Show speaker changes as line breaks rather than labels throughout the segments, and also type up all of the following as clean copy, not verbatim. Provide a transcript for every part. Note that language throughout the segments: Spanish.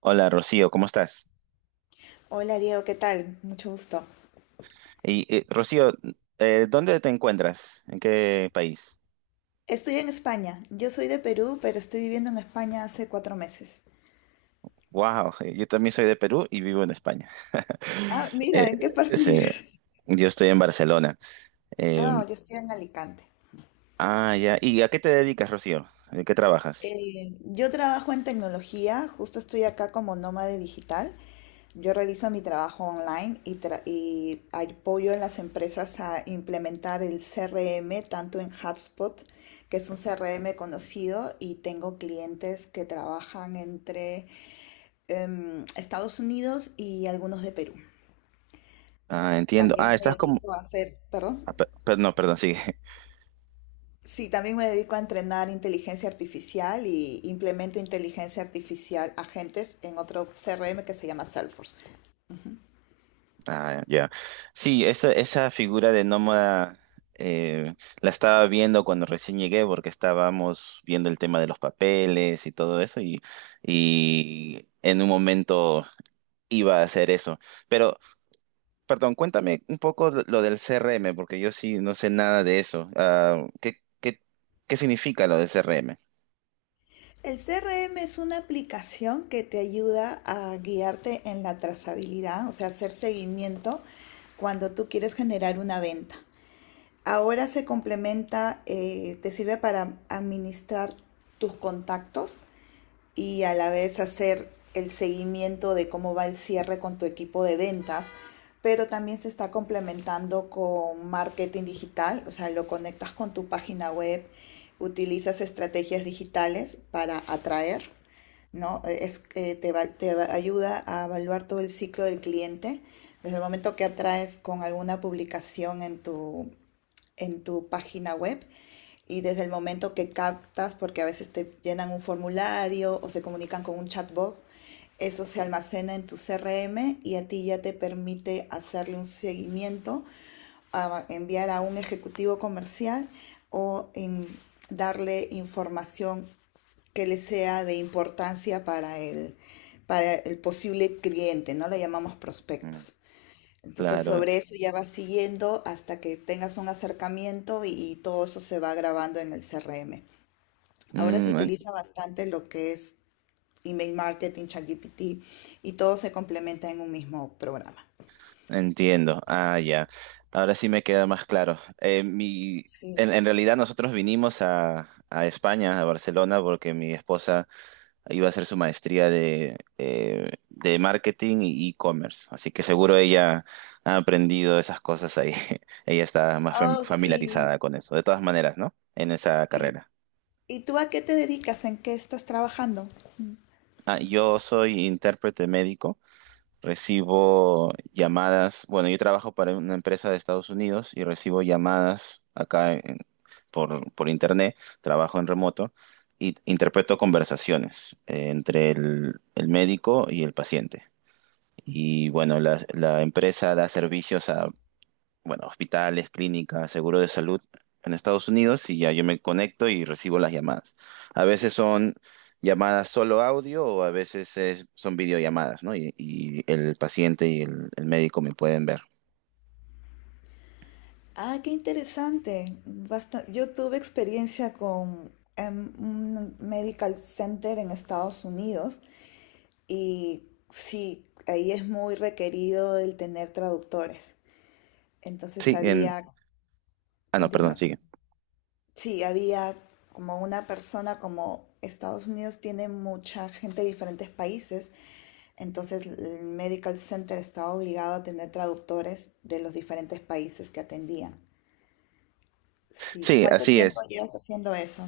Hola Rocío, ¿cómo estás?
Hola Diego, ¿qué tal? Mucho gusto.
Y Rocío, ¿dónde te encuentras? ¿En qué país?
Estoy en España. Yo soy de Perú, pero estoy viviendo en España hace cuatro meses.
Wow, yo también soy de Perú y vivo en España.
Ah,
Eh,
mira, ¿en qué parte
sí,
vives?
yo estoy en Barcelona. Eh,
Ah, yo estoy en Alicante.
ah, ya. ¿Y a qué te dedicas, Rocío? ¿En qué trabajas?
Yo trabajo en tecnología, justo estoy acá como nómade digital. Yo realizo mi trabajo online y y apoyo a las empresas a implementar el CRM, tanto en HubSpot, que es un CRM conocido, y tengo clientes que trabajan entre Estados Unidos y algunos de Perú.
Ah, entiendo. Ah,
También me
estás como...
dedico a hacer, perdón,
ah, no, perdón, sigue.
sí, también me dedico a entrenar inteligencia artificial y implemento inteligencia artificial agentes en otro CRM que se llama Salesforce.
Ah, ya. Sí, esa figura de nómada eh, la estaba viendo cuando recién llegué porque estábamos viendo el tema de los papeles y todo eso y en un momento iba a hacer eso. Pero, perdón, cuéntame un poco lo del CRM porque yo sí no sé nada de eso. Ah, ¿qué significa lo del CRM?
El CRM es una aplicación que te ayuda a guiarte en la trazabilidad, o sea, hacer seguimiento cuando tú quieres generar una venta. Ahora se complementa, te sirve para administrar tus contactos y a la vez hacer el seguimiento de cómo va el cierre con tu equipo de ventas, pero también se está complementando con marketing digital, o sea, lo conectas con tu página web, utilizas estrategias digitales para atraer, ¿no? Te ayuda a evaluar todo el ciclo del cliente, desde el momento que atraes con alguna publicación en tu página web y desde el momento que captas, porque a veces te llenan un formulario o se comunican con un chatbot, eso se almacena en tu CRM y a ti ya te permite hacerle un seguimiento, a enviar a un ejecutivo comercial o en darle información que le sea de importancia para el posible cliente, ¿no? Le llamamos
Mm.
prospectos. Entonces
Claro.
sobre eso ya vas siguiendo hasta que tengas un acercamiento y todo eso se va grabando en el CRM. Ahora se
Mm.
utiliza bastante lo que es email marketing, ChatGPT y todo se complementa en un mismo programa.
Entiendo. Ah, ya. Ahora sí me queda más claro.
Sí.
En realidad nosotros vinimos a España, a Barcelona, porque mi esposa iba a hacer su maestría de marketing y e-commerce. Así que seguro ella ha aprendido esas cosas ahí. Ella está más
Oh, sí.
familiarizada con eso. De todas maneras, ¿no? En esa
¿Y,
carrera.
y tú a qué te dedicas? ¿En qué estás trabajando? Mm.
Ah, yo soy intérprete médico. Recibo llamadas, bueno, yo trabajo para una empresa de Estados Unidos y recibo llamadas por internet, trabajo en remoto y interpreto conversaciones entre el médico y el paciente. Y bueno, la empresa da servicios bueno, hospitales, clínicas, seguro de salud en Estados Unidos y ya yo me conecto y recibo las llamadas. A veces son llamadas solo audio o a veces son videollamadas, ¿no? Y el paciente y el médico me pueden ver.
Ah, qué interesante. Basta- Yo tuve experiencia con un medical center en Estados Unidos. Y sí, ahí es muy requerido el tener traductores. Entonces
Sí, en...
había,
Ah, no, perdón,
continúa,
sigue.
perdón. Sí, había como una persona, como Estados Unidos tiene mucha gente de diferentes países, entonces el Medical Center estaba obligado a tener traductores de los diferentes países que atendían. Sí,
Sí,
¿cuánto
así
tiempo
es.
llevas haciendo eso?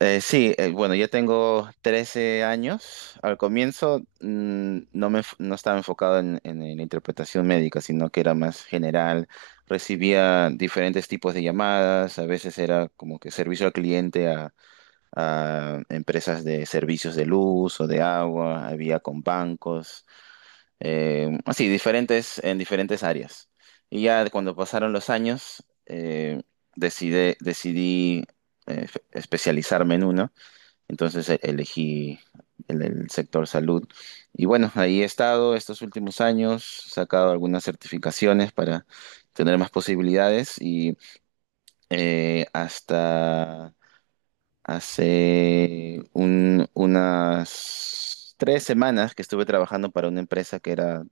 Sí, bueno, yo tengo 13 años. Al comienzo no estaba enfocado en la interpretación médica, sino que era más general. Recibía diferentes tipos de llamadas, a veces era como que servicio al cliente a empresas de servicios de luz o de agua, había con bancos, así, diferentes, en diferentes áreas. Y ya cuando pasaron los años, decidí especializarme en uno. Entonces elegí el sector salud. Y bueno, ahí he estado estos últimos años, he sacado algunas certificaciones para tener más posibilidades y hasta hace unas 3 semanas que estuve trabajando para una empresa que era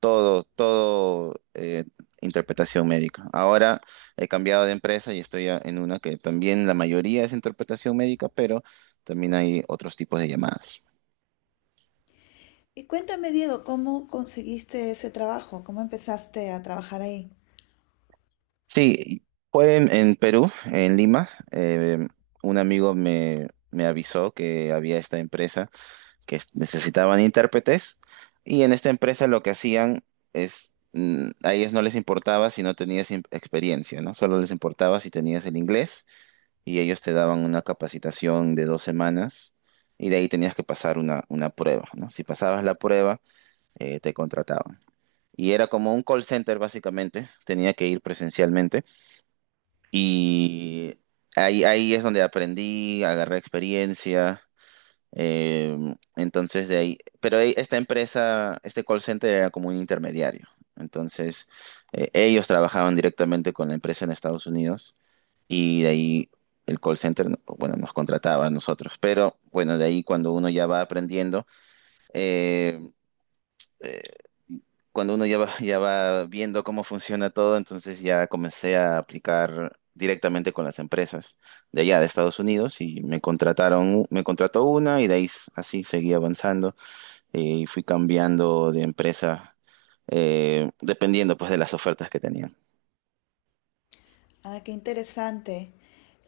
todo interpretación médica. Ahora he cambiado de empresa y estoy en una que también la mayoría es interpretación médica, pero también hay otros tipos de llamadas.
Y cuéntame, Diego, ¿cómo conseguiste ese trabajo? ¿Cómo empezaste a trabajar ahí?
Sí, fue en Perú, en Lima. Un amigo me, me avisó que había esta empresa que necesitaban intérpretes y en esta empresa lo que hacían es... a ellos no les importaba si no tenías experiencia, ¿no? Solo les importaba si tenías el inglés y ellos te daban una capacitación de 2 semanas y de ahí tenías que pasar una prueba, ¿no? Si pasabas la prueba, te contrataban. Y era como un call center básicamente, tenía que ir presencialmente y ahí, ahí es donde aprendí, agarré experiencia. eh, entonces de ahí, pero esta empresa, este call center era como un intermediario. Entonces, ellos trabajaban directamente con la empresa en Estados Unidos y de ahí el call center, bueno, nos contrataba a nosotros, pero bueno, de ahí cuando uno ya va aprendiendo, eh, eh, cuando uno ya va, ya va viendo cómo funciona todo, entonces ya comencé a aplicar directamente con las empresas de allá, de Estados Unidos, y me contrataron, me contrató una y de ahí así seguí avanzando y fui cambiando de empresa. Dependiendo pues de las ofertas que tenían.
Ah, qué interesante.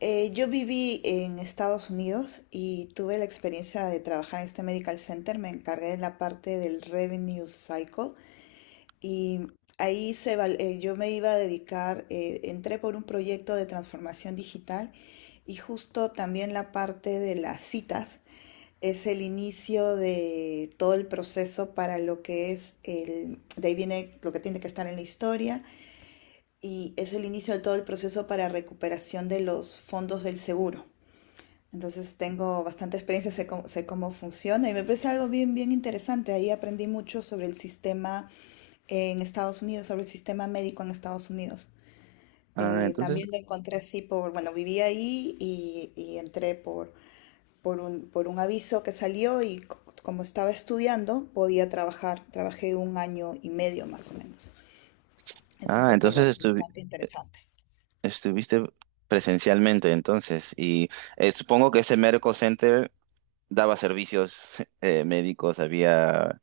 Yo viví en Estados Unidos y tuve la experiencia de trabajar en este medical center. Me encargué de la parte del revenue cycle y yo me iba a dedicar, entré por un proyecto de transformación digital y justo también la parte de las citas es el inicio de todo el proceso para lo que es el, de ahí viene lo que tiene que estar en la historia y es el inicio de todo el proceso para recuperación de los fondos del seguro. Entonces tengo bastante experiencia, sé cómo, sé cómo funciona y me parece algo bien, bien interesante. Ahí aprendí mucho sobre el sistema en Estados Unidos, sobre el sistema médico en Estados Unidos.
Ah, entonces,
También lo encontré así por, bueno, viví ahí y entré por un aviso que salió y como estaba estudiando podía trabajar. Trabajé un año y medio más o menos. Es un
ah,
sector
entonces
bastante interesante.
estuviste presencialmente entonces y supongo que ese Medical Center daba servicios médicos, había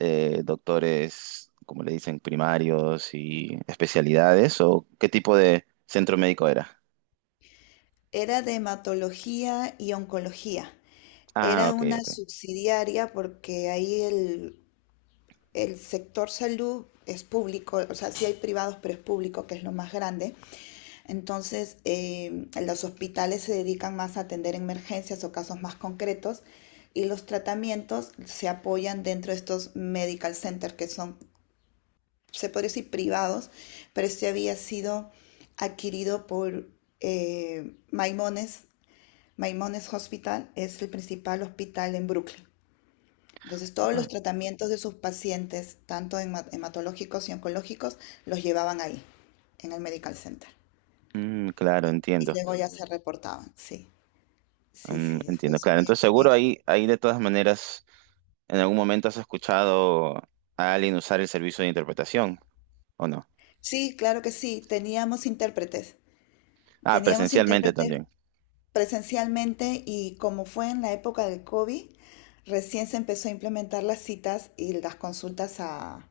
doctores, como le dicen, primarios y especialidades o qué tipo de centro médico era.
Era de hematología y oncología.
Ah,
Era
ok,
una
ok.
subsidiaria porque ahí el sector salud es público, o sea, sí hay privados, pero es público, que es lo más grande. Entonces, los hospitales se dedican más a atender emergencias o casos más concretos y los tratamientos se apoyan dentro de estos medical centers que son, se podría decir, privados, pero este había sido adquirido por Maimones Maimonides Hospital es el principal hospital en Brooklyn. Entonces, todos
Ah,
los tratamientos de sus pacientes, tanto hematológicos y oncológicos, los llevaban ahí, en el Medical Center.
mm, claro,
Y
entiendo.
luego ya se reportaban, sí. Sí,
Mm,
sí, fue
entiendo, claro.
bien,
Entonces
bien.
seguro ahí, ahí de todas maneras, en algún momento has escuchado a alguien usar el servicio de interpretación, ¿o no?
Sí, claro que sí, teníamos intérpretes.
Ah,
Teníamos
presencialmente
intérpretes
también.
presencialmente y como fue en la época del COVID, recién se empezó a implementar las citas y las consultas a-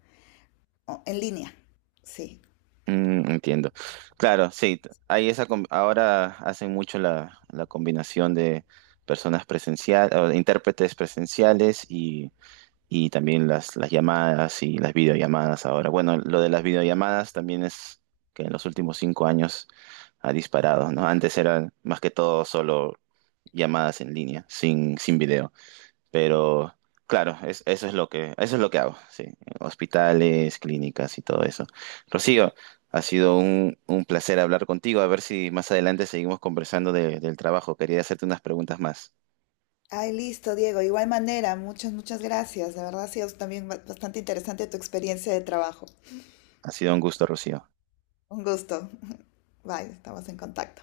o- en línea. Sí.
Mm, entiendo. Claro, sí, hay ahora hacen mucho la, la combinación de personas presenciales, intérpretes presenciales y también las llamadas y las videollamadas ahora. Bueno, lo de las videollamadas también es que en los últimos 5 años ha disparado, ¿no? Antes eran más que todo solo llamadas en línea, sin, sin video. Pero claro, eso es lo que, eso es lo que hago, sí. Hospitales, clínicas y todo eso. Rocío, ha sido un placer hablar contigo. A ver si más adelante seguimos conversando del trabajo. Quería hacerte unas preguntas más.
Ay, listo, Diego. De igual manera, muchas, muchas gracias. De verdad ha sido también bastante interesante tu experiencia de trabajo.
Ha sido un gusto, Rocío.
Un gusto. Bye, estamos en contacto.